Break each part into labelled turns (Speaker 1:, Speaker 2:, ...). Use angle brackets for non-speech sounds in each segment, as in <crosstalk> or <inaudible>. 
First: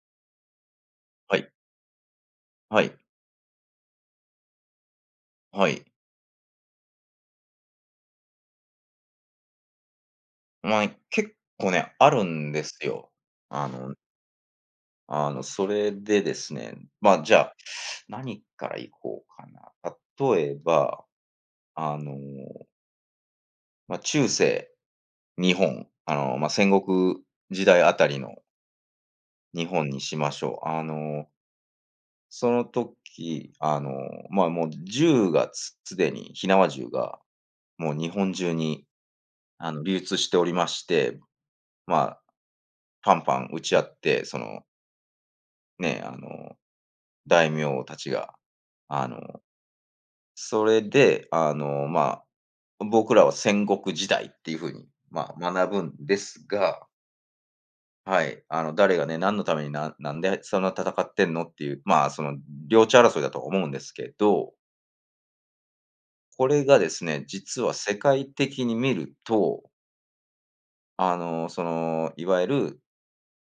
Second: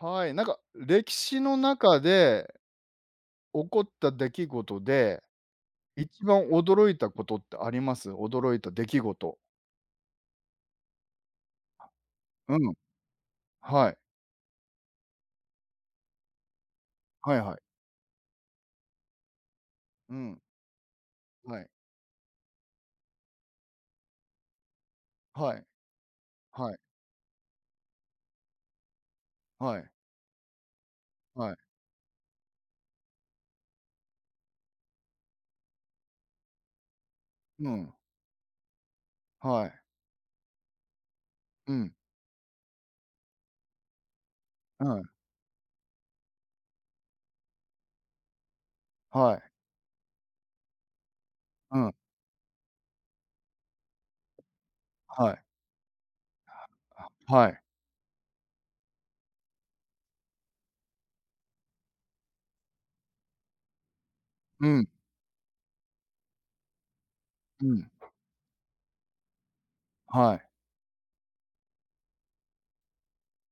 Speaker 1: はい、なんか歴
Speaker 2: は
Speaker 1: 史
Speaker 2: い、
Speaker 1: の中で
Speaker 2: はい、
Speaker 1: 起こった出来事で、
Speaker 2: はい。
Speaker 1: 一番驚いたことってあります？驚いた出来事。
Speaker 2: まあね、結構ね、あるん
Speaker 1: う
Speaker 2: で
Speaker 1: ん、
Speaker 2: すよ。あ
Speaker 1: は
Speaker 2: の
Speaker 1: い、
Speaker 2: それでですね、まあ、じ
Speaker 1: は
Speaker 2: ゃ
Speaker 1: い
Speaker 2: あ、
Speaker 1: はい。
Speaker 2: 何からいこうかな。
Speaker 1: うん、
Speaker 2: 例えば、
Speaker 1: はい、
Speaker 2: あの、まあ、中世日
Speaker 1: はい、
Speaker 2: 本、まあ、戦
Speaker 1: はい、
Speaker 2: 国時代あたりの日
Speaker 1: はい、
Speaker 2: 本にしましょう。
Speaker 1: はい、
Speaker 2: その時、まあ、もう銃がすすでに火縄銃が、
Speaker 1: う
Speaker 2: も
Speaker 1: ん、
Speaker 2: う日本中に、
Speaker 1: はい、
Speaker 2: 流通しておりまして、
Speaker 1: うん、
Speaker 2: まあ、パンパン撃ち合って、その
Speaker 1: うん、
Speaker 2: ね、大名たちが。あ
Speaker 1: は
Speaker 2: の、
Speaker 1: い、
Speaker 2: それで、
Speaker 1: うん、
Speaker 2: まあ、僕らは戦国時代っていう風に、
Speaker 1: は
Speaker 2: ま
Speaker 1: い、
Speaker 2: あ、学ぶんですが、
Speaker 1: はい、
Speaker 2: はい、誰がね、何のためにななんでそんな戦ってんのっていう、まあ、その領地争いだと思うんですけど、
Speaker 1: うん、
Speaker 2: これがですね、実
Speaker 1: う
Speaker 2: は
Speaker 1: ん、
Speaker 2: 世界的に見ると、
Speaker 1: はい、
Speaker 2: その、いわゆる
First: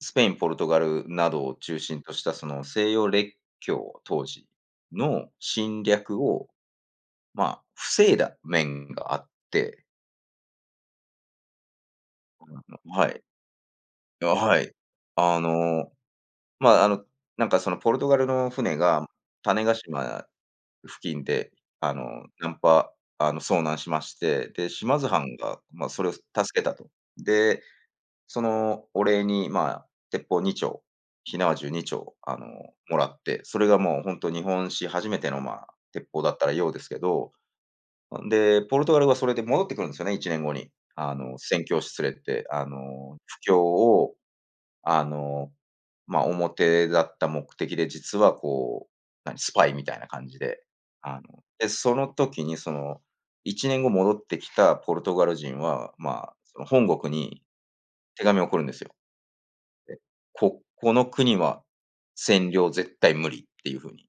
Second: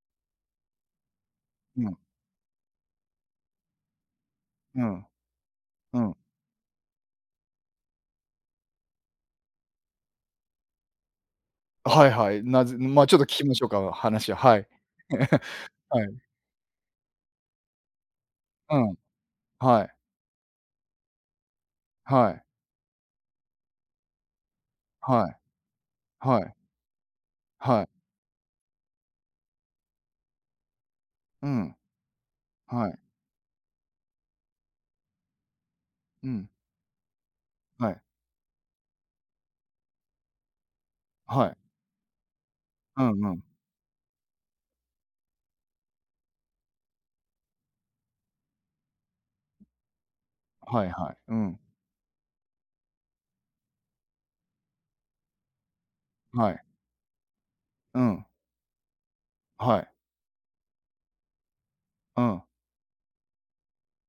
Speaker 2: スペイン、ポルトガルなどを中
Speaker 1: うん、
Speaker 2: 心としたその西洋列強当時
Speaker 1: うん、
Speaker 2: の侵
Speaker 1: うん。
Speaker 2: 略をまあ、防いだ面があって、
Speaker 1: はいはい、なぜま、
Speaker 2: は
Speaker 1: ちょっ
Speaker 2: い。
Speaker 1: と聞きましょうか、
Speaker 2: あ、
Speaker 1: 話は、は
Speaker 2: は
Speaker 1: い。
Speaker 2: い。あ
Speaker 1: <laughs>
Speaker 2: の、
Speaker 1: はい、
Speaker 2: まあ、なんかそのポルトガルの
Speaker 1: う
Speaker 2: 船
Speaker 1: ん、
Speaker 2: が種子
Speaker 1: はい、
Speaker 2: 島付近で、あの、
Speaker 1: はい、
Speaker 2: ナンパ、あの、遭難しまして、で、島津
Speaker 1: は
Speaker 2: 藩
Speaker 1: い、
Speaker 2: が、まあ、それを助
Speaker 1: はい、
Speaker 2: けたと。で、
Speaker 1: はい、
Speaker 2: そのお礼に、まあ、鉄砲2丁、火
Speaker 1: う
Speaker 2: 縄銃
Speaker 1: ん、
Speaker 2: 2丁、
Speaker 1: は
Speaker 2: も
Speaker 1: い、
Speaker 2: らって、それがもう本当日本史初めての、まあ、鉄砲
Speaker 1: う
Speaker 2: だった
Speaker 1: ん。
Speaker 2: らようですけど
Speaker 1: はい。
Speaker 2: で、ポルトガルはそれで戻ってくるんですよね、1年後に。
Speaker 1: はい。
Speaker 2: 宣教師連れて、
Speaker 1: うんう
Speaker 2: 布
Speaker 1: ん。
Speaker 2: 教を、あの、まあ、表だった目的で、実はこう、スパイみたいな感じで、
Speaker 1: はいはい。
Speaker 2: あの、
Speaker 1: うん。
Speaker 2: で、その時にその、1年後戻ってきたポルトガル人は、まあ、
Speaker 1: は
Speaker 2: そ
Speaker 1: い。
Speaker 2: の本国に
Speaker 1: う
Speaker 2: 手
Speaker 1: ん。
Speaker 2: 紙を送るんですよ。
Speaker 1: はい。
Speaker 2: で、ここの国は
Speaker 1: うん。
Speaker 2: 占領絶対無理っていう風に、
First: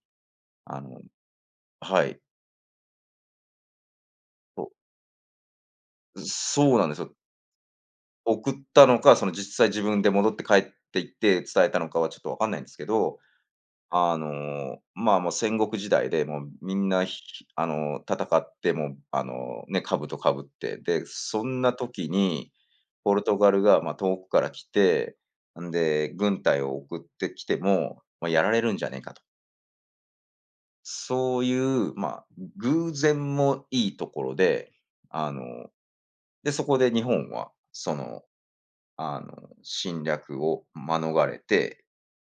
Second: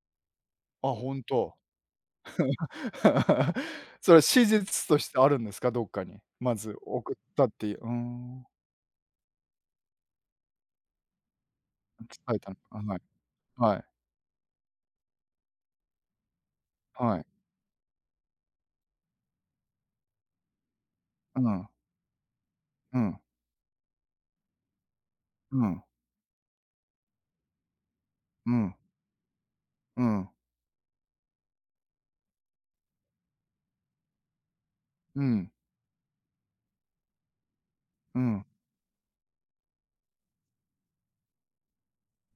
Speaker 2: あ
Speaker 1: あ、
Speaker 2: の
Speaker 1: 本当。
Speaker 2: はい、
Speaker 1: <laughs> それは史
Speaker 2: そ
Speaker 1: 実としてあるんですか？どっかに。
Speaker 2: う、
Speaker 1: ま
Speaker 2: そ
Speaker 1: ず
Speaker 2: うなんです
Speaker 1: 送
Speaker 2: よ。
Speaker 1: ったっていう。うーん。
Speaker 2: 送ったのか、その実際自分で戻って帰って行って伝えたのかはちょっとわ
Speaker 1: 伝え
Speaker 2: かん
Speaker 1: たの
Speaker 2: ないんです
Speaker 1: あ
Speaker 2: け
Speaker 1: はい。
Speaker 2: ど、
Speaker 1: はい。
Speaker 2: まあ、もう戦国時代で、もうみんな、
Speaker 1: はい。
Speaker 2: あの、戦って、もう、ね、兜かぶって、で、
Speaker 1: う
Speaker 2: そん
Speaker 1: ん。
Speaker 2: な時に、
Speaker 1: う
Speaker 2: ポ
Speaker 1: ん。
Speaker 2: ルトガルが、ま、遠くから来て、
Speaker 1: う
Speaker 2: ん
Speaker 1: ん。
Speaker 2: で、軍隊を送ってきても、まあ、やら
Speaker 1: う
Speaker 2: れる
Speaker 1: ん。
Speaker 2: んじゃねえかと。
Speaker 1: うん。
Speaker 2: そういう、まあ、偶然もいいところで、
Speaker 1: う
Speaker 2: あ
Speaker 1: ん。
Speaker 2: の、で、そこで日本は、
Speaker 1: うん。
Speaker 2: あの、侵略を免れて、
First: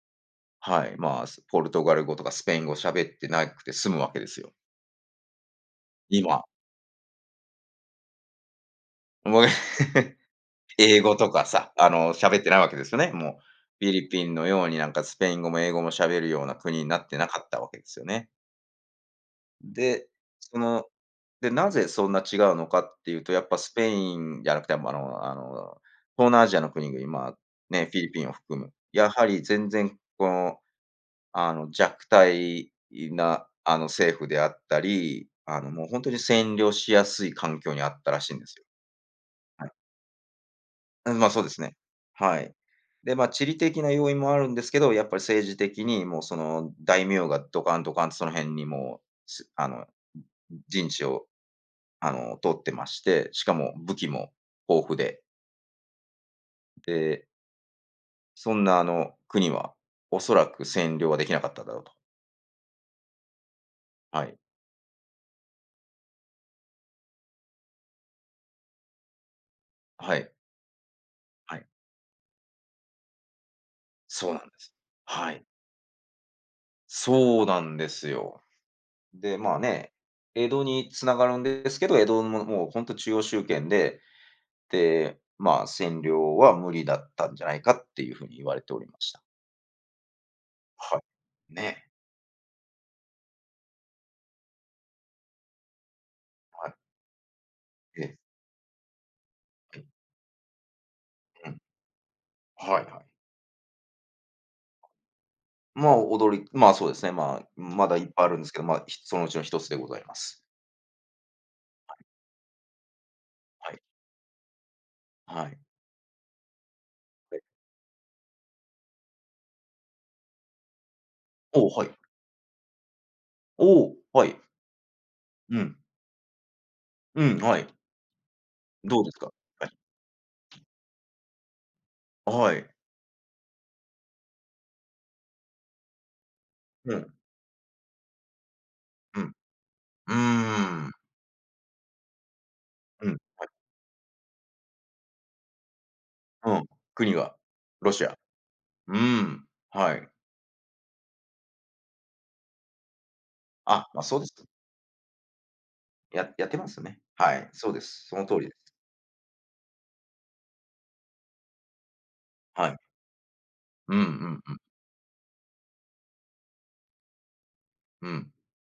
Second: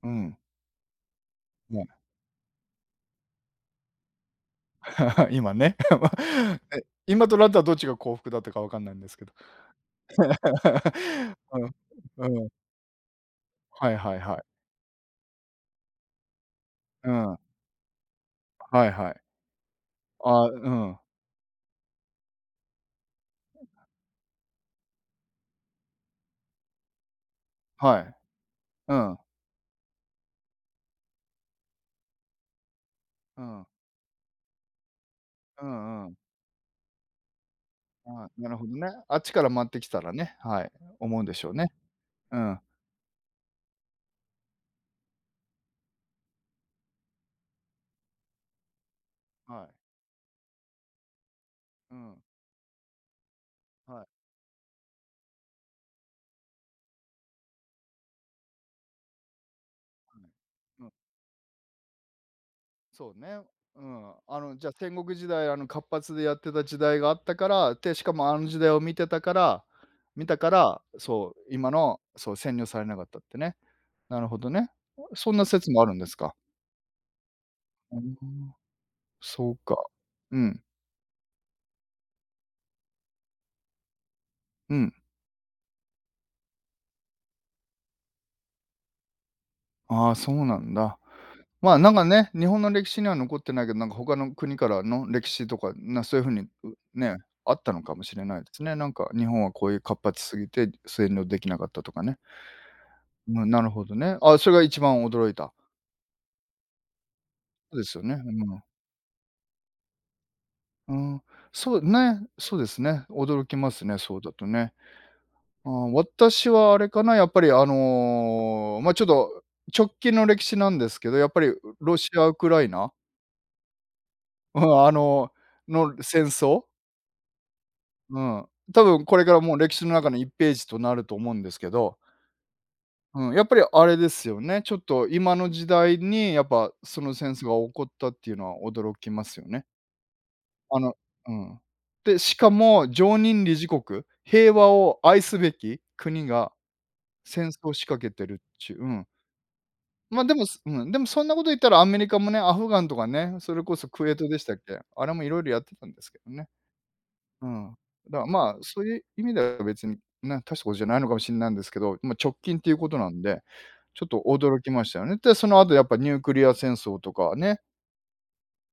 Speaker 1: うん。
Speaker 2: はい、まあ、ポルト
Speaker 1: ね
Speaker 2: ガル語とかスペイン語喋ってなくて済むわけですよ、
Speaker 1: <laughs>。今ね。
Speaker 2: 今。
Speaker 1: <laughs> え、今となっタはどっちが幸福だったかわかんないんですけど。
Speaker 2: もう <laughs>、英語と
Speaker 1: <laughs>
Speaker 2: か
Speaker 1: う
Speaker 2: さ、
Speaker 1: ん。う
Speaker 2: 喋っ
Speaker 1: ん。
Speaker 2: てないわけですよね、もう。フ
Speaker 1: は
Speaker 2: ィ
Speaker 1: い
Speaker 2: リ
Speaker 1: はい
Speaker 2: ピン
Speaker 1: はい。
Speaker 2: のようになんかスペイン語も英語も喋るような国になっ
Speaker 1: う
Speaker 2: てなか
Speaker 1: ん。
Speaker 2: ったわけですよね。
Speaker 1: はいはい。
Speaker 2: で、
Speaker 1: あ、
Speaker 2: そ
Speaker 1: う
Speaker 2: の、
Speaker 1: ん。
Speaker 2: で、なぜそんな違うのかっていうと、やっぱスペインじゃなくて、東南アジアの国々、まあ、ね、フ
Speaker 1: は
Speaker 2: ィリ
Speaker 1: い。
Speaker 2: ピンを含む、
Speaker 1: う
Speaker 2: や
Speaker 1: ん、
Speaker 2: はり全然この弱体
Speaker 1: う
Speaker 2: な、
Speaker 1: ん、
Speaker 2: 政府であったり、
Speaker 1: う
Speaker 2: もう本
Speaker 1: んう
Speaker 2: 当
Speaker 1: ん。
Speaker 2: に占領しやすい環境にあったらし
Speaker 1: は
Speaker 2: いん
Speaker 1: い、
Speaker 2: で
Speaker 1: な
Speaker 2: す
Speaker 1: る
Speaker 2: よ。
Speaker 1: ほどね。あっちから回
Speaker 2: は
Speaker 1: っ
Speaker 2: い。
Speaker 1: てきたらね、はい、
Speaker 2: うん、
Speaker 1: 思うん
Speaker 2: ま、
Speaker 1: で
Speaker 2: そう
Speaker 1: し
Speaker 2: で
Speaker 1: ょう
Speaker 2: す
Speaker 1: ね。
Speaker 2: ね。
Speaker 1: う
Speaker 2: はい。
Speaker 1: ん。
Speaker 2: で、ま、地理的な要因もあるんですけど、やっぱり政治的にもうその大名がドカンドカンとその辺にもう、
Speaker 1: は
Speaker 2: あ
Speaker 1: い。
Speaker 2: の、陣地を、
Speaker 1: うん。
Speaker 2: 取ってまして、しかも
Speaker 1: は
Speaker 2: 武
Speaker 1: い、は
Speaker 2: 器
Speaker 1: い。
Speaker 2: も豊富で、で、そんな、国はおそらく
Speaker 1: うん、
Speaker 2: 占領はできなかっただろうと。
Speaker 1: そうね。うん。
Speaker 2: はい。
Speaker 1: あの、じゃ、戦国時代、あの、活発でやってた時代があったから、で、しかもあの時代を見てたから
Speaker 2: は
Speaker 1: 見
Speaker 2: い。
Speaker 1: たから、そう、
Speaker 2: はい。
Speaker 1: 今の、そう、占領されなかったってね。なる
Speaker 2: そう
Speaker 1: ほ
Speaker 2: なんで
Speaker 1: どね。
Speaker 2: す。は
Speaker 1: そん
Speaker 2: い。
Speaker 1: な説もあるんですか。
Speaker 2: そうなんで
Speaker 1: う
Speaker 2: す
Speaker 1: ん、
Speaker 2: よ。で、
Speaker 1: そ
Speaker 2: ま
Speaker 1: う
Speaker 2: あ
Speaker 1: か。
Speaker 2: ね、
Speaker 1: う
Speaker 2: 江
Speaker 1: ん、
Speaker 2: 戸に繋がるんですけど、江戸ももうほんと中央集権で、
Speaker 1: うん。
Speaker 2: で、まあ、占領は無理だったんじゃないかっていうふうに言われておりました。
Speaker 1: ああ、そうなん
Speaker 2: は
Speaker 1: だ。
Speaker 2: い。
Speaker 1: まあ、
Speaker 2: ね、
Speaker 1: なんかね、日本の歴史には残ってないけど、なんか他の国からの歴史とか、なそういう風に、
Speaker 2: はい。
Speaker 1: うね、あったのかもし
Speaker 2: え
Speaker 1: れないですね。なんか日本はこうい
Speaker 2: は
Speaker 1: う
Speaker 2: い。
Speaker 1: 活発すぎて占領で
Speaker 2: う
Speaker 1: きな
Speaker 2: ん。
Speaker 1: かったとかね。
Speaker 2: はいはい。
Speaker 1: うん、なるほどね。あ、それが一番驚いた。
Speaker 2: まあ、まあ、そうですね、まあ、
Speaker 1: そうで
Speaker 2: まだ
Speaker 1: すよ
Speaker 2: いっ
Speaker 1: ね。
Speaker 2: ぱいあ
Speaker 1: う
Speaker 2: るんですけ
Speaker 1: ん。
Speaker 2: ど、まあ、そのうちの一つでございます。
Speaker 1: うん。そうね、そうですね。驚きま
Speaker 2: はい。
Speaker 1: すね、そうだとね。
Speaker 2: はい。
Speaker 1: あー私はあれかな、やっ
Speaker 2: は
Speaker 1: ぱ
Speaker 2: い。
Speaker 1: りあの、ま、ちょっと直近の歴史なんですけど、やっぱり
Speaker 2: おお、はい。
Speaker 1: ロシア、ウクライナ、
Speaker 2: おお、はい。
Speaker 1: うん、あの、
Speaker 2: うん。
Speaker 1: の戦争
Speaker 2: うん、はい。
Speaker 1: うん。多
Speaker 2: どう
Speaker 1: 分
Speaker 2: で
Speaker 1: こ
Speaker 2: す
Speaker 1: れ
Speaker 2: か？
Speaker 1: からもう
Speaker 2: はい。
Speaker 1: 歴史の中の1ページとなると思うんですけど、
Speaker 2: はい。
Speaker 1: うん、やっぱりあれですよね、ちょっと今の時代にやっぱ
Speaker 2: う
Speaker 1: そ
Speaker 2: ん、
Speaker 1: の戦争が起こったっていうのは驚き
Speaker 2: う
Speaker 1: ま
Speaker 2: ん。
Speaker 1: すよね。
Speaker 2: うー
Speaker 1: あ
Speaker 2: ん。
Speaker 1: のうん。で、しかも
Speaker 2: うん。
Speaker 1: 常任理事国、平和を愛すべき国
Speaker 2: う
Speaker 1: が
Speaker 2: ん、国が、
Speaker 1: 戦争を仕
Speaker 2: ロ
Speaker 1: 掛
Speaker 2: シ
Speaker 1: け
Speaker 2: ア。
Speaker 1: てるっちゅう、う
Speaker 2: う
Speaker 1: ん。
Speaker 2: ーん、はい。
Speaker 1: ま、でも、すうん、でもそんなこと言ったらアメリカもね、アフガンとかね、それこ
Speaker 2: あ、
Speaker 1: そ
Speaker 2: まあ、
Speaker 1: クウェ
Speaker 2: そ
Speaker 1: ー
Speaker 2: うで
Speaker 1: ト
Speaker 2: す。
Speaker 1: でしたっけ、あれもいろいろやってたんですけど
Speaker 2: やっ
Speaker 1: ね。
Speaker 2: てますね。は
Speaker 1: う
Speaker 2: い、そ
Speaker 1: ん。
Speaker 2: うです。そ
Speaker 1: だ
Speaker 2: の
Speaker 1: から、
Speaker 2: 通り
Speaker 1: ま
Speaker 2: で
Speaker 1: あ、
Speaker 2: す。
Speaker 1: そういう意味では別に、な大したことじゃないのかもしれないんですけど、まあ、直近っ
Speaker 2: は
Speaker 1: てい
Speaker 2: い。
Speaker 1: うことなんで、
Speaker 2: うんう
Speaker 1: ちょっと
Speaker 2: んう
Speaker 1: 驚きましたよね。で、その後やっぱニュークリア戦争とかね、
Speaker 2: んうん。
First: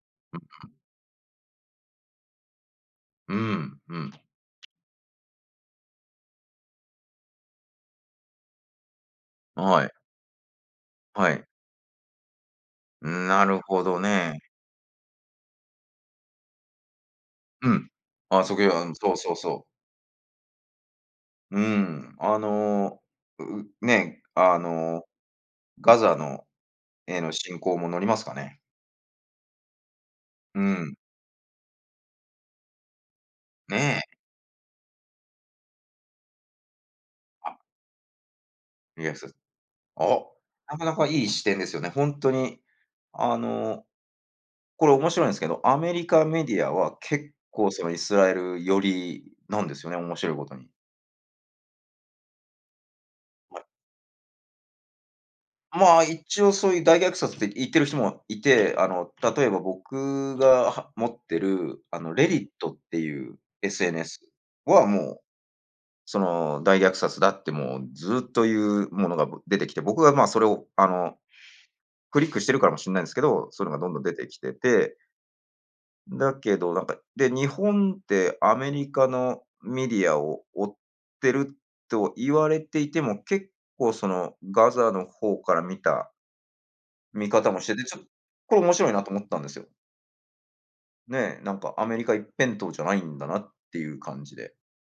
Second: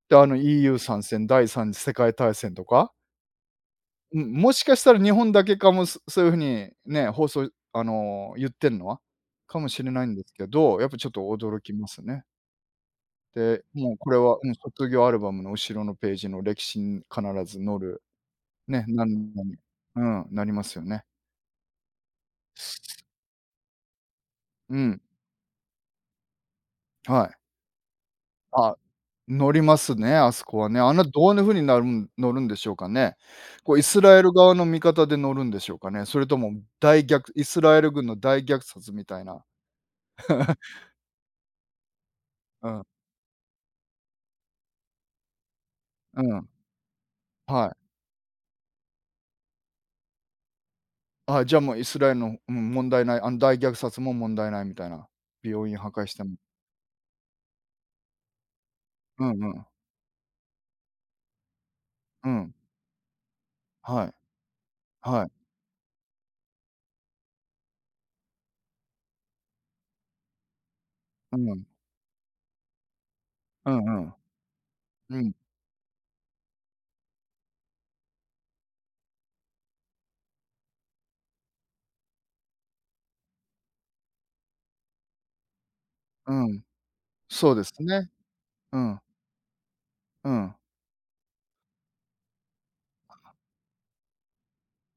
Speaker 1: で、あの EU 参戦、第3次世界大戦とか、
Speaker 2: うん、うん。
Speaker 1: うん、もしかしたら日本だけかも、そそういう風にね、放送あの、言ってんのは、かもし
Speaker 2: はい、
Speaker 1: れないんですけど、やっぱちょっと
Speaker 2: はい。
Speaker 1: 驚きますね。
Speaker 2: なる
Speaker 1: で、
Speaker 2: ほ
Speaker 1: もう
Speaker 2: ど
Speaker 1: これ
Speaker 2: ね。
Speaker 1: は、うん、卒業アルバムの後ろのページの歴史に必ず
Speaker 2: う
Speaker 1: 載
Speaker 2: ん。
Speaker 1: る、
Speaker 2: あ、そこは
Speaker 1: ね、
Speaker 2: うん、そう
Speaker 1: 何
Speaker 2: そう
Speaker 1: 々
Speaker 2: そう。
Speaker 1: うん、なりますよね。
Speaker 2: うーん、ね、
Speaker 1: うん。
Speaker 2: ガザのへ
Speaker 1: は
Speaker 2: の
Speaker 1: い。
Speaker 2: 侵攻も乗りますかね。
Speaker 1: あ、乗りますね、あそこ
Speaker 2: う
Speaker 1: はね。あ
Speaker 2: ん、
Speaker 1: んなどういな風になるん乗るんでしょうかね。こうイス
Speaker 2: ねえ。
Speaker 1: ラエル側の味方で乗るんでしょうかね。それとも大逆イ
Speaker 2: あ、
Speaker 1: スラエル軍の大虐殺
Speaker 2: い
Speaker 1: み
Speaker 2: や、
Speaker 1: たいな。
Speaker 2: あ、
Speaker 1: <laughs>
Speaker 2: なかなかいい視点ですよね。ほんとに、
Speaker 1: うん、
Speaker 2: あのーこれ面白いんですけど、アメリ
Speaker 1: う
Speaker 2: カメ
Speaker 1: ん、
Speaker 2: ディアは結構
Speaker 1: はい。
Speaker 2: そのイスラエル寄りなんですよね、面白いことに。
Speaker 1: あ、じゃあもうイスラエルの、うん、問題ない、あの大
Speaker 2: はい。
Speaker 1: 虐殺も問題ないみたいな。病院破
Speaker 2: まあ、
Speaker 1: 壊しても。
Speaker 2: 一応そういう大虐殺って言ってる人もいて、
Speaker 1: うん
Speaker 2: 例え
Speaker 1: う
Speaker 2: ば
Speaker 1: ん、
Speaker 2: 僕は持ってる、レ e
Speaker 1: う
Speaker 2: d
Speaker 1: ん、
Speaker 2: d っていう
Speaker 1: はい、
Speaker 2: SNS はもう、
Speaker 1: はい。
Speaker 2: その大虐殺だってもうずっというものが出てきて、僕がまあそれを
Speaker 1: うん、
Speaker 2: クリックしてるからもしれないんですけど、そうい
Speaker 1: う
Speaker 2: うのが
Speaker 1: ん
Speaker 2: どんど
Speaker 1: う
Speaker 2: ん出
Speaker 1: ん、
Speaker 2: てきてて
Speaker 1: うん、
Speaker 2: だけど、なんか、で、日本ってアメリカのメディアを追ってると言われていても、結構そのガザの方から見た
Speaker 1: うん。
Speaker 2: 見方
Speaker 1: そう
Speaker 2: も
Speaker 1: で
Speaker 2: し
Speaker 1: す
Speaker 2: てて、ちょっと
Speaker 1: ね。
Speaker 2: これ面
Speaker 1: う
Speaker 2: 白いな
Speaker 1: ん、
Speaker 2: と思ったんですよ。
Speaker 1: うん。
Speaker 2: ねえ、なんかアメリカ一辺倒じゃないんだなっていう感じで。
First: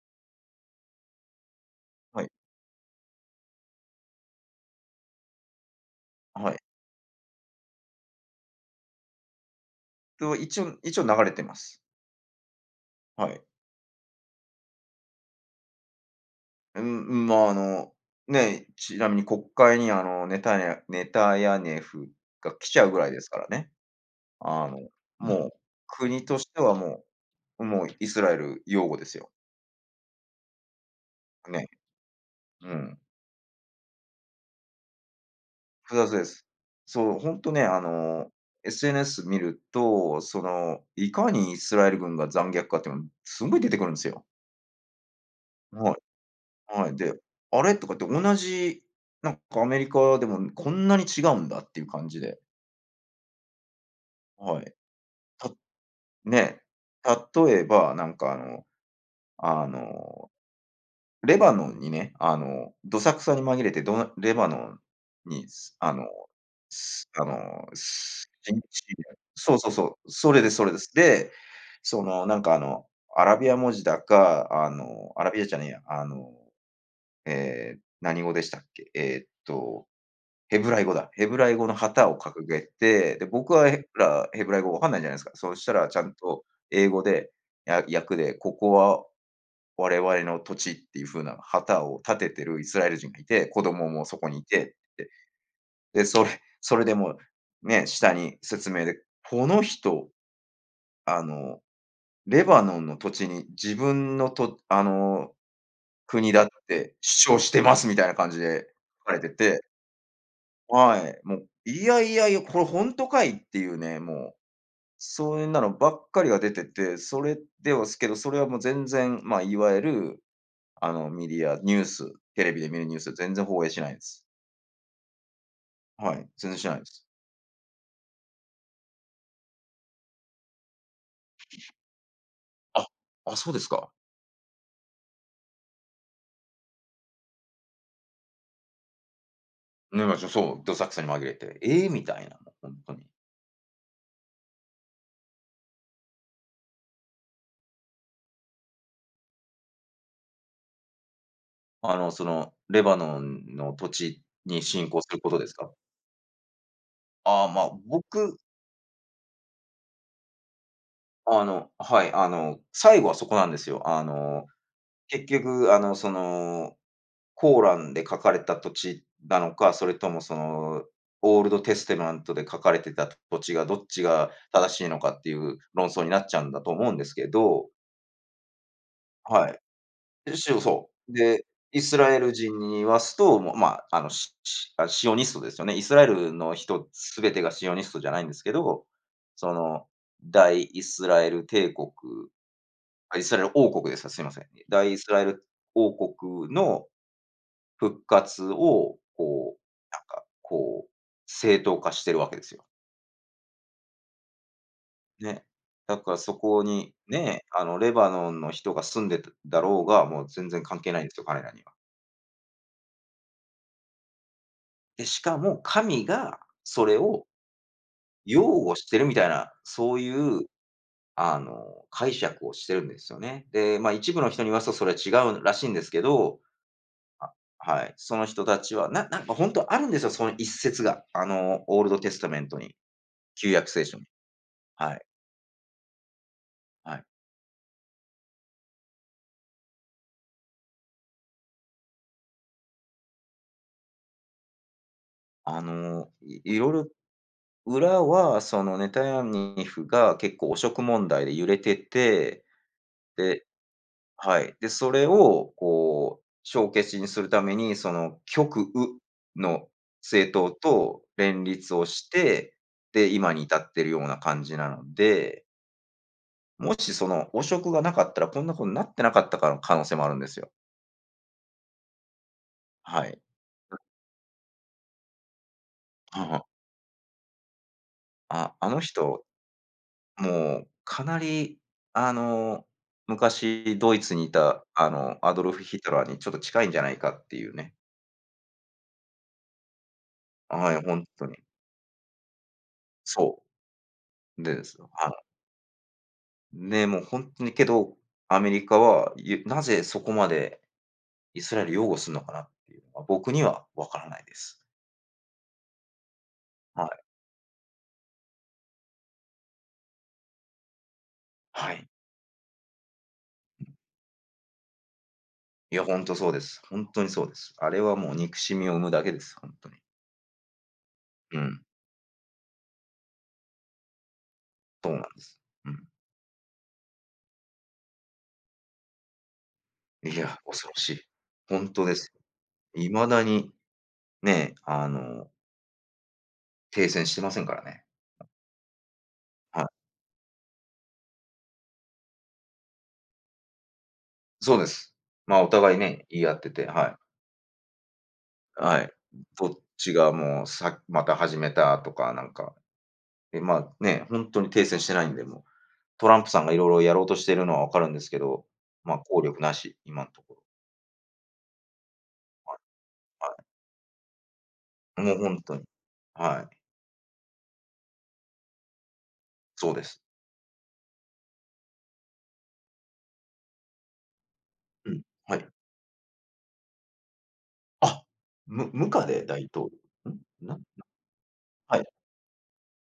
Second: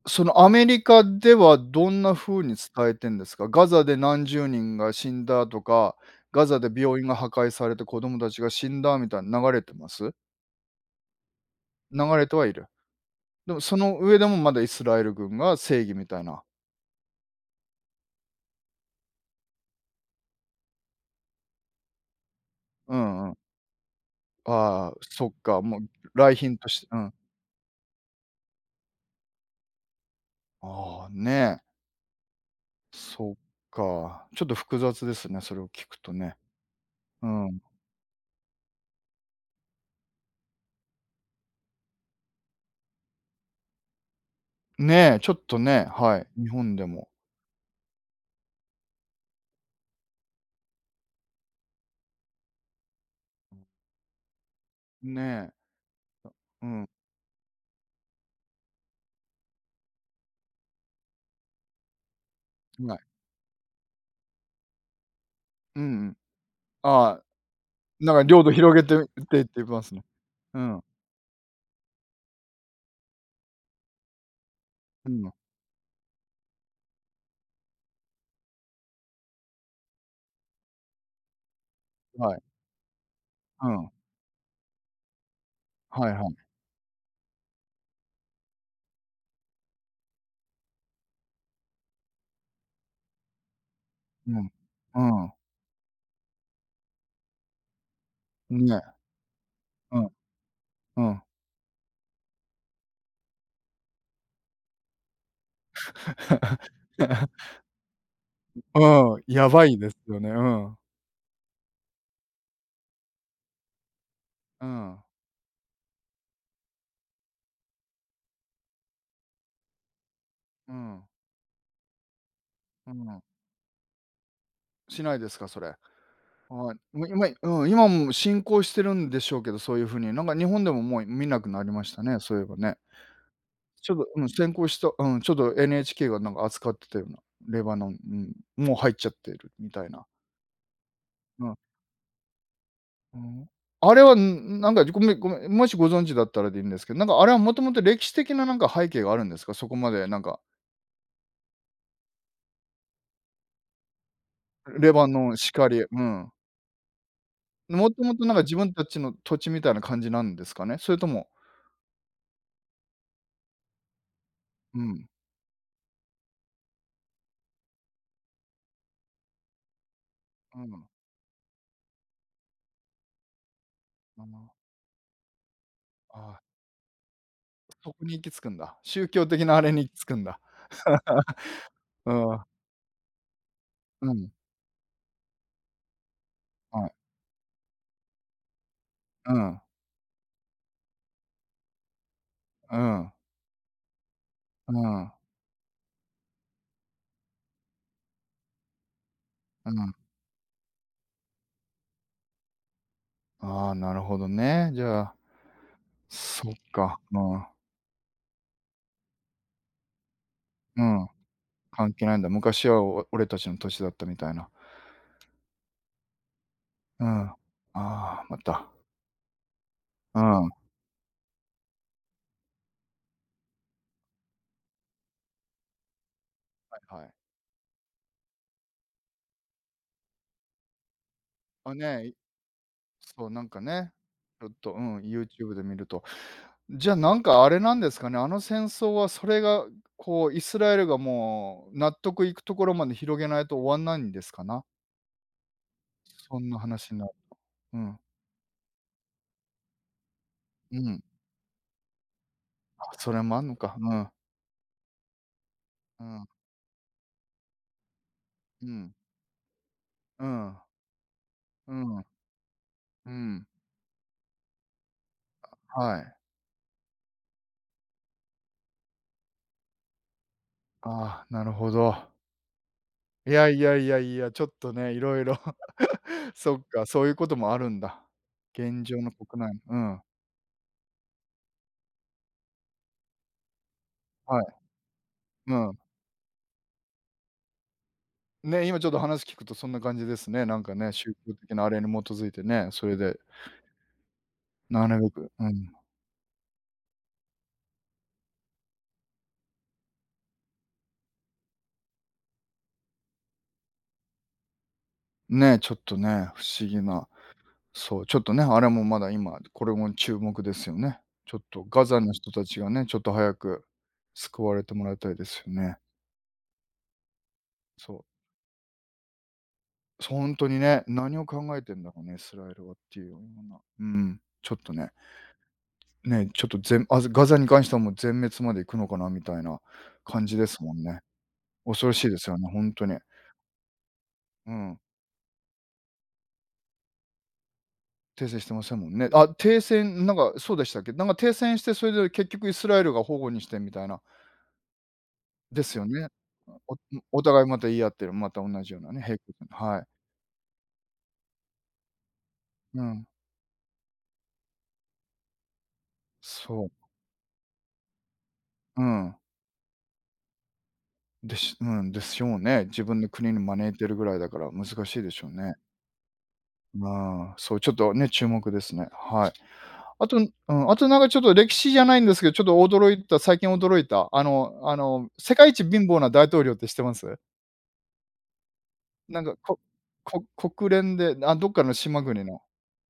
Speaker 1: そのアメリカではどんな
Speaker 2: はい。
Speaker 1: 風に伝えてんですか？ガザで何十人が死んだとか、ガ
Speaker 2: はい。
Speaker 1: ザで病院が破壊されて子供たちが死んだみたいな流れてます？
Speaker 2: と、一応流れてます。
Speaker 1: 流れてはいる。
Speaker 2: はい。
Speaker 1: でもその上でもまだイスラエル軍が正義みたいな。
Speaker 2: うん、うん、まあ、ねえ、ちなみに国会にあのネタニヤネタヤネフが来ちゃう
Speaker 1: う
Speaker 2: ぐらいで
Speaker 1: ん
Speaker 2: す
Speaker 1: う
Speaker 2: か
Speaker 1: ん。
Speaker 2: らね。あの、うん。
Speaker 1: ああ、そっ
Speaker 2: もう、
Speaker 1: か、もう
Speaker 2: 国
Speaker 1: 来
Speaker 2: とし
Speaker 1: 賓
Speaker 2: て
Speaker 1: と
Speaker 2: は
Speaker 1: してうん。
Speaker 2: もうイスラエル擁護ですよ。
Speaker 1: ああ、ねえ、
Speaker 2: ね。うん。
Speaker 1: そっか。ちょっと複雑ですね、それを聞
Speaker 2: 複
Speaker 1: くと
Speaker 2: 雑で
Speaker 1: ね。
Speaker 2: す。そう、
Speaker 1: う
Speaker 2: ほんと
Speaker 1: ん。
Speaker 2: ね、SNS 見ると、その、いかにイスラエル軍が残虐かっていうの、すごい出てくるんですよ。
Speaker 1: ねえ、ちょっとね、
Speaker 2: はい、
Speaker 1: はい、日本で
Speaker 2: はい。
Speaker 1: も。
Speaker 2: で、あれとかって同じ、なんかアメリカでもこんなに違うんだっていう感じで、はい。た
Speaker 1: ねえ、
Speaker 2: ね、
Speaker 1: うん、
Speaker 2: 例えば、あのレバノンにね、
Speaker 1: は
Speaker 2: ど
Speaker 1: い。
Speaker 2: さくさに紛れて、どなレバノンに、す
Speaker 1: うん
Speaker 2: あの、
Speaker 1: うん。あ
Speaker 2: す
Speaker 1: あ。
Speaker 2: あの、
Speaker 1: なんか
Speaker 2: す
Speaker 1: 領
Speaker 2: し
Speaker 1: 土
Speaker 2: ん
Speaker 1: 広
Speaker 2: シ
Speaker 1: げ
Speaker 2: リ
Speaker 1: てっ
Speaker 2: ア
Speaker 1: て言っ
Speaker 2: そう
Speaker 1: て
Speaker 2: そう
Speaker 1: ます
Speaker 2: そ
Speaker 1: ね。
Speaker 2: う、それです
Speaker 1: う
Speaker 2: それで
Speaker 1: ん、
Speaker 2: す。で、その、なんか、アラビア文字だか、
Speaker 1: う
Speaker 2: アラ
Speaker 1: ん、
Speaker 2: ビアじゃねえや、何語でしたっけ、ヘブライ語だ。ヘブライ語の旗を
Speaker 1: はい、
Speaker 2: 掲げて、で、僕は
Speaker 1: うん、
Speaker 2: ヘブライ語わかんないじゃないですか。そしたらちゃ
Speaker 1: はい
Speaker 2: ん
Speaker 1: はい、
Speaker 2: と英語で、訳で、ここは我々の土地っていう風な旗を立ててるイスラエル人がいて、子供もそこに
Speaker 1: う
Speaker 2: い
Speaker 1: ん、
Speaker 2: て、で、で、それそれでもう、ね、下に
Speaker 1: うん、
Speaker 2: 説
Speaker 1: ね、
Speaker 2: 明で、この
Speaker 1: う
Speaker 2: 人、
Speaker 1: ん、う
Speaker 2: あ
Speaker 1: ん。
Speaker 2: の、レバノンの土地に自分のとあの、国だって主張し
Speaker 1: <laughs>
Speaker 2: てますみたいな感じで書か
Speaker 1: う
Speaker 2: れ
Speaker 1: ん、
Speaker 2: て
Speaker 1: や
Speaker 2: て、
Speaker 1: ばいですよね、うん、
Speaker 2: はい、もう、いやいやいや、これほんとかいっていうね、もう、
Speaker 1: うん、
Speaker 2: そんなのばっかりが出てて、それではすけど、それはもう全然、まあ、いわゆる
Speaker 1: うん、
Speaker 2: メディア、ニュース、テレビで見る
Speaker 1: う
Speaker 2: ニュース
Speaker 1: ん。
Speaker 2: 全然放映しないです。
Speaker 1: しないですか、それ。
Speaker 2: はい、全然し
Speaker 1: は
Speaker 2: ないで
Speaker 1: い。
Speaker 2: す。
Speaker 1: もう今うん、今も進行してるんでしょうけど、そういう風に、なんか日本でももう見なくなりましたね、そういえばね。
Speaker 2: あ、あ、そうです
Speaker 1: ち
Speaker 2: か。
Speaker 1: ょっと、うん、先行したうん、ちょっと NHK がなんか扱ってたような、レバノン、うん、もう入っちゃってるみたい
Speaker 2: ね、
Speaker 1: な。
Speaker 2: ま、ちょそう、どさくさに紛れ
Speaker 1: うん。
Speaker 2: て、ええ、みたいな、もうほんとに。
Speaker 1: うん。あれは、ん、なんか、ごめんごめん、もしご存知だったらでいいんですけど、なんかあれはもともと歴史的ななんか背景があるんですか？そこまでなんか、
Speaker 2: その、レバノンの土地に侵
Speaker 1: レ
Speaker 2: 攻す
Speaker 1: バ
Speaker 2: るこ
Speaker 1: ノン
Speaker 2: とで
Speaker 1: し
Speaker 2: す
Speaker 1: か
Speaker 2: か？
Speaker 1: り、うん。
Speaker 2: ああ、ま、
Speaker 1: もともとな
Speaker 2: 僕、
Speaker 1: んか自分たちの土地みたいな感じなんですかね？それとも
Speaker 2: あのはい、あの、最後はそこなんですよ。あの、
Speaker 1: うん、うん、
Speaker 2: 結局、あの、その、コーランで書かれた土地なのか、それともその、オールドテステマントで書かれてた土地がどっち
Speaker 1: あ
Speaker 2: が
Speaker 1: の、
Speaker 2: 正しいのかっていう論争にな
Speaker 1: あ
Speaker 2: っちゃ
Speaker 1: あ、
Speaker 2: うんだと思うんですけど、
Speaker 1: そこに行き着くんだ。宗教的
Speaker 2: は
Speaker 1: な
Speaker 2: い。
Speaker 1: あれに行き着くん
Speaker 2: で、
Speaker 1: だ。
Speaker 2: しそう。で、イス
Speaker 1: う
Speaker 2: ラエル
Speaker 1: ん、
Speaker 2: 人に言わすと、もう、まあ、あの、
Speaker 1: うん、
Speaker 2: ししあ、シオニストですよね。イスラエルの
Speaker 1: は
Speaker 2: 人
Speaker 1: い、
Speaker 2: 全てがシオニストじゃないんですけど、
Speaker 1: う
Speaker 2: そ
Speaker 1: ん、
Speaker 2: の、大イスラエル帝国、
Speaker 1: うん、
Speaker 2: あ、イスラエル王国ですか、すいません。
Speaker 1: う
Speaker 2: 大イス
Speaker 1: ん、
Speaker 2: ラエル王国の復活を、こう、
Speaker 1: うん。
Speaker 2: なんか、こう、正当化してるわけですよ。
Speaker 1: ああ、なるほどね。じゃあ、
Speaker 2: ね。だからそ
Speaker 1: そっ
Speaker 2: こに、
Speaker 1: か、う
Speaker 2: ね、
Speaker 1: ん、
Speaker 2: あの、レバノンの人が住んでただろうが、もう全然関
Speaker 1: う
Speaker 2: 係ないん
Speaker 1: ん、
Speaker 2: ですよ、彼らには。
Speaker 1: 関係ないんだ。昔はお俺たちの土地だったみたいな。
Speaker 2: で、しかも神がそれ
Speaker 1: うん。
Speaker 2: を
Speaker 1: ああ、ま
Speaker 2: 擁
Speaker 1: た。
Speaker 2: 護してるみたいな、そうい
Speaker 1: う
Speaker 2: う、
Speaker 1: ん。は
Speaker 2: あの、解釈をしてるんですよね。で、ま、一部の人に言わすとそれは違うらしいんですけど、
Speaker 1: いはい。
Speaker 2: あ、はい、その人たちは、なんか本当あるんですよ、その一節が。あの、
Speaker 1: あ、
Speaker 2: オールド
Speaker 1: ね、
Speaker 2: テ
Speaker 1: い
Speaker 2: スタメントに、
Speaker 1: そう、なん
Speaker 2: 旧
Speaker 1: か
Speaker 2: 約聖
Speaker 1: ね、
Speaker 2: 書に。
Speaker 1: ちょっと、う
Speaker 2: は
Speaker 1: ん、
Speaker 2: い、
Speaker 1: YouTube で見ると。じゃ
Speaker 2: は
Speaker 1: あ、
Speaker 2: い。
Speaker 1: なんかあれなんですかね、あの戦争はそれが、こう、イスラエルがもう納得いくところまで広げないと終わんないんですかな？
Speaker 2: あの、い
Speaker 1: そん
Speaker 2: い
Speaker 1: な
Speaker 2: ろいろ
Speaker 1: 話になるうん、
Speaker 2: 裏はそのネタニヤニフが結構汚
Speaker 1: う
Speaker 2: 職
Speaker 1: ん。
Speaker 2: 問題で揺れてて、
Speaker 1: あ、それもあ
Speaker 2: で、
Speaker 1: んのか。うん、
Speaker 2: はい。で、それを
Speaker 1: う
Speaker 2: こう
Speaker 1: ん、
Speaker 2: 帳消しにするために、その
Speaker 1: う
Speaker 2: 極
Speaker 1: ん、
Speaker 2: 右の
Speaker 1: う
Speaker 2: 政党
Speaker 1: ん、
Speaker 2: と連
Speaker 1: う
Speaker 2: 立を
Speaker 1: ん、
Speaker 2: して、で、
Speaker 1: う
Speaker 2: 今に
Speaker 1: ん、
Speaker 2: 至ってるような感じなので、
Speaker 1: はい。
Speaker 2: もしその汚職がなかったら、こんなことになってなかったかの可能性もあるんですよ。
Speaker 1: ああ、なるほど。
Speaker 2: はい。
Speaker 1: いやいやいやいや、ちょっとね、いろいろ <laughs>
Speaker 2: あ
Speaker 1: そっか、そういうこともあるんだ。
Speaker 2: あ、ああの
Speaker 1: 現状の
Speaker 2: 人
Speaker 1: 国内のうん、
Speaker 2: もう、かなり、あの、昔ドイツにい
Speaker 1: はい、
Speaker 2: た、あの、アドル
Speaker 1: う
Speaker 2: フ・
Speaker 1: ん。
Speaker 2: ヒトラーにちょっと近いんじゃないかっていうね。
Speaker 1: ね、今ちょっと話聞くとそんな感じですね。なん
Speaker 2: は
Speaker 1: か
Speaker 2: い、
Speaker 1: ね、
Speaker 2: ほん
Speaker 1: 宗
Speaker 2: と
Speaker 1: 教
Speaker 2: に。
Speaker 1: 的なあれに基づいてね、それで
Speaker 2: そう。でです
Speaker 1: な
Speaker 2: よ。
Speaker 1: るべ
Speaker 2: は
Speaker 1: くうん。
Speaker 2: い。で、もうほんとにけど、アメリカは、なぜそこまでイスラエル擁護すんのかなっていうのは、僕には分からないです。
Speaker 1: ね、ちょっとね、不思議
Speaker 2: はい。
Speaker 1: な、そう、ちょっとね、あれもまだ今、これも注目ですよね。ちょっと
Speaker 2: は
Speaker 1: ガ
Speaker 2: い。
Speaker 1: ザの人たちがね、ちょっと早く救われてもらいたいですよ
Speaker 2: い
Speaker 1: ね。
Speaker 2: や、ほんとそうです。ほんとにそうです。あれ
Speaker 1: そ
Speaker 2: はもう
Speaker 1: う。
Speaker 2: 憎しみを生むだけです、ほんとに。
Speaker 1: そ、ほにね、何を
Speaker 2: う
Speaker 1: 考え
Speaker 2: ん、
Speaker 1: てんだろうね、イスラエルはっていうような、うん、ちょっと
Speaker 2: そ
Speaker 1: ね
Speaker 2: うなんです。うん。
Speaker 1: ね、ちょっと全あ、ガザに関してはもう全滅まで行くのかなみたいな
Speaker 2: い
Speaker 1: 感じ
Speaker 2: や、
Speaker 1: です
Speaker 2: 恐ろ
Speaker 1: もん
Speaker 2: し
Speaker 1: ね。
Speaker 2: い。ほんと
Speaker 1: 恐ろ
Speaker 2: で
Speaker 1: しい
Speaker 2: す。
Speaker 1: ですよね、ほんとに。
Speaker 2: 未だに
Speaker 1: う
Speaker 2: ね、
Speaker 1: ん。
Speaker 2: あの、停戦してませんからね。
Speaker 1: 停戦してませんもんね。あ、停
Speaker 2: はい。
Speaker 1: 戦なんかそうでしたっけ？なんか停戦して、それで結局イスラエルが保護にしてみたいな、
Speaker 2: そうです。まあ、お
Speaker 1: で
Speaker 2: 互
Speaker 1: す
Speaker 2: い
Speaker 1: よ
Speaker 2: ね、
Speaker 1: ね。
Speaker 2: 言い合ってて、
Speaker 1: お
Speaker 2: はい。
Speaker 1: お互いまた言い合ってる、また同じよ
Speaker 2: は
Speaker 1: う
Speaker 2: い。
Speaker 1: なね、へいく
Speaker 2: どっ
Speaker 1: はい。
Speaker 2: ちがもう、また始めたとか、なんか、
Speaker 1: うん、
Speaker 2: え、ま、ね、本当に停戦してないんで、もう、トランプさんがいろ
Speaker 1: そ
Speaker 2: い
Speaker 1: う、
Speaker 2: ろやろうとしてるのはわかるんですけど、
Speaker 1: う
Speaker 2: まあ、
Speaker 1: ん。
Speaker 2: 効力なし、今のところ。
Speaker 1: でしうん、でしょう
Speaker 2: はい、
Speaker 1: ね。自分の国
Speaker 2: は
Speaker 1: に招いてるぐらいだから難し
Speaker 2: い。
Speaker 1: いで
Speaker 2: もう
Speaker 1: しょう
Speaker 2: 本
Speaker 1: ね。
Speaker 2: 当に。はい、
Speaker 1: まあ、そう、ちょっとね、注目ですね。はい。
Speaker 2: そうです。
Speaker 1: あと、うん、あとなんかちょっと歴史じゃないんですけど、ちょっと驚いた最近驚いた、あのあ
Speaker 2: うん、
Speaker 1: の、世
Speaker 2: はい。
Speaker 1: 界一貧乏な大統領って知ってます？
Speaker 2: あ、むムカ
Speaker 1: な
Speaker 2: デ
Speaker 1: んか、
Speaker 2: 大
Speaker 1: こ
Speaker 2: 統領ん？
Speaker 1: こ国連で、あ、どっかの
Speaker 2: はい、
Speaker 1: 島国の、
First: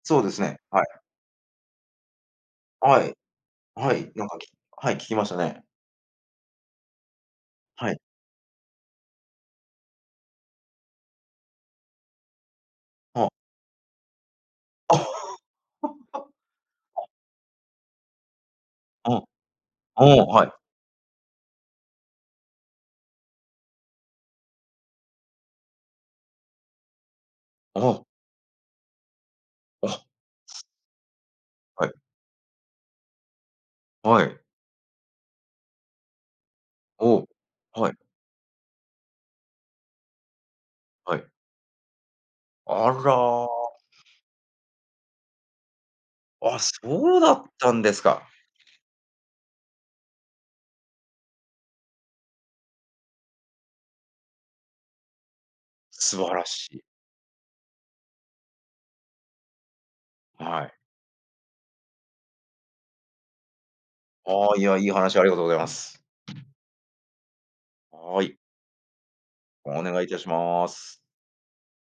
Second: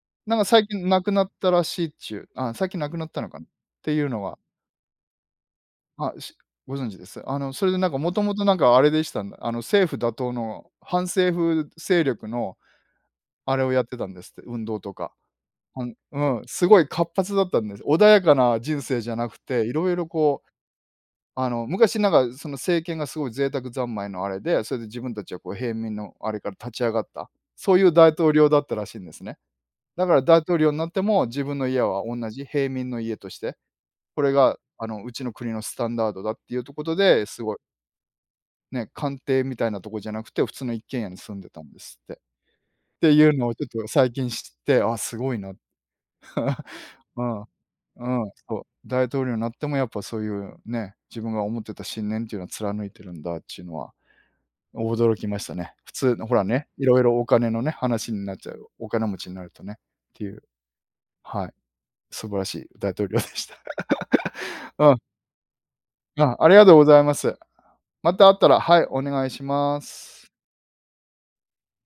Speaker 2: そうで
Speaker 1: なん
Speaker 2: す
Speaker 1: か
Speaker 2: ね、
Speaker 1: 最
Speaker 2: は
Speaker 1: 近
Speaker 2: い。
Speaker 1: 亡くなったらしいっちゅう、あ、最近亡く
Speaker 2: は
Speaker 1: なっ
Speaker 2: い、
Speaker 1: たのかなっ
Speaker 2: は
Speaker 1: ていう
Speaker 2: い、
Speaker 1: の
Speaker 2: なんか、
Speaker 1: が、
Speaker 2: はい、聞きましたね。
Speaker 1: あ、しご存知です？あの、それでなん
Speaker 2: は
Speaker 1: か
Speaker 2: い。
Speaker 1: もともとなんかあれでしたんだ、あの、政府打倒の反政府勢力の
Speaker 2: あ
Speaker 1: あれをやってたんですって、運動と
Speaker 2: あ。
Speaker 1: か。う
Speaker 2: う
Speaker 1: ん
Speaker 2: ん、
Speaker 1: うん、すごい活発だったんです。穏やかな人生じゃ
Speaker 2: お
Speaker 1: なくて、いろいろ
Speaker 2: お、
Speaker 1: こ
Speaker 2: は
Speaker 1: う
Speaker 2: い。
Speaker 1: あの、昔なんかその政権がすごい贅沢三昧のあれで、それで自分たちはこう平民のあれから立ち上がった、そう
Speaker 2: お
Speaker 1: いう
Speaker 2: お、
Speaker 1: 大統領だったらしいんですね。だから大統領になっても自分の家
Speaker 2: はい、
Speaker 1: は同じ平民の家として、
Speaker 2: は
Speaker 1: これ
Speaker 2: い、
Speaker 1: があの、うちの国のスタンダードだっていうとこと
Speaker 2: お
Speaker 1: で、
Speaker 2: お、
Speaker 1: すごい、
Speaker 2: はい、
Speaker 1: ね、官邸みたいなとこじゃなくて、普通の一軒家
Speaker 2: は
Speaker 1: に
Speaker 2: い。
Speaker 1: 住んでたんですって。っ
Speaker 2: あ
Speaker 1: ていうの
Speaker 2: ら、
Speaker 1: をちょっと最近知って、あ、すごいな。
Speaker 2: あ、そう
Speaker 1: う
Speaker 2: だ
Speaker 1: ん、
Speaker 2: ったんです
Speaker 1: う
Speaker 2: か。
Speaker 1: ん、そう。大統領になってもやっぱそういうね、自分が思ってた信念っていうのは貫いてるんだっていうのは驚きましたね。普通
Speaker 2: 素
Speaker 1: の
Speaker 2: 晴
Speaker 1: ほら
Speaker 2: らし
Speaker 1: ね、
Speaker 2: い。
Speaker 1: いろいろお金のね、話になっちゃう。お金持ちになるとね、っていう、
Speaker 2: はい。
Speaker 1: はい、素晴らしい大統領でした。
Speaker 2: ああ、いや、
Speaker 1: <laughs>
Speaker 2: いい
Speaker 1: うん、
Speaker 2: 話ありがとうございます。
Speaker 1: あ、ありがとうございます。ま
Speaker 2: は
Speaker 1: た会っ
Speaker 2: い、
Speaker 1: たら、はい、お願いしま
Speaker 2: お願いいたし
Speaker 1: す。
Speaker 2: ます。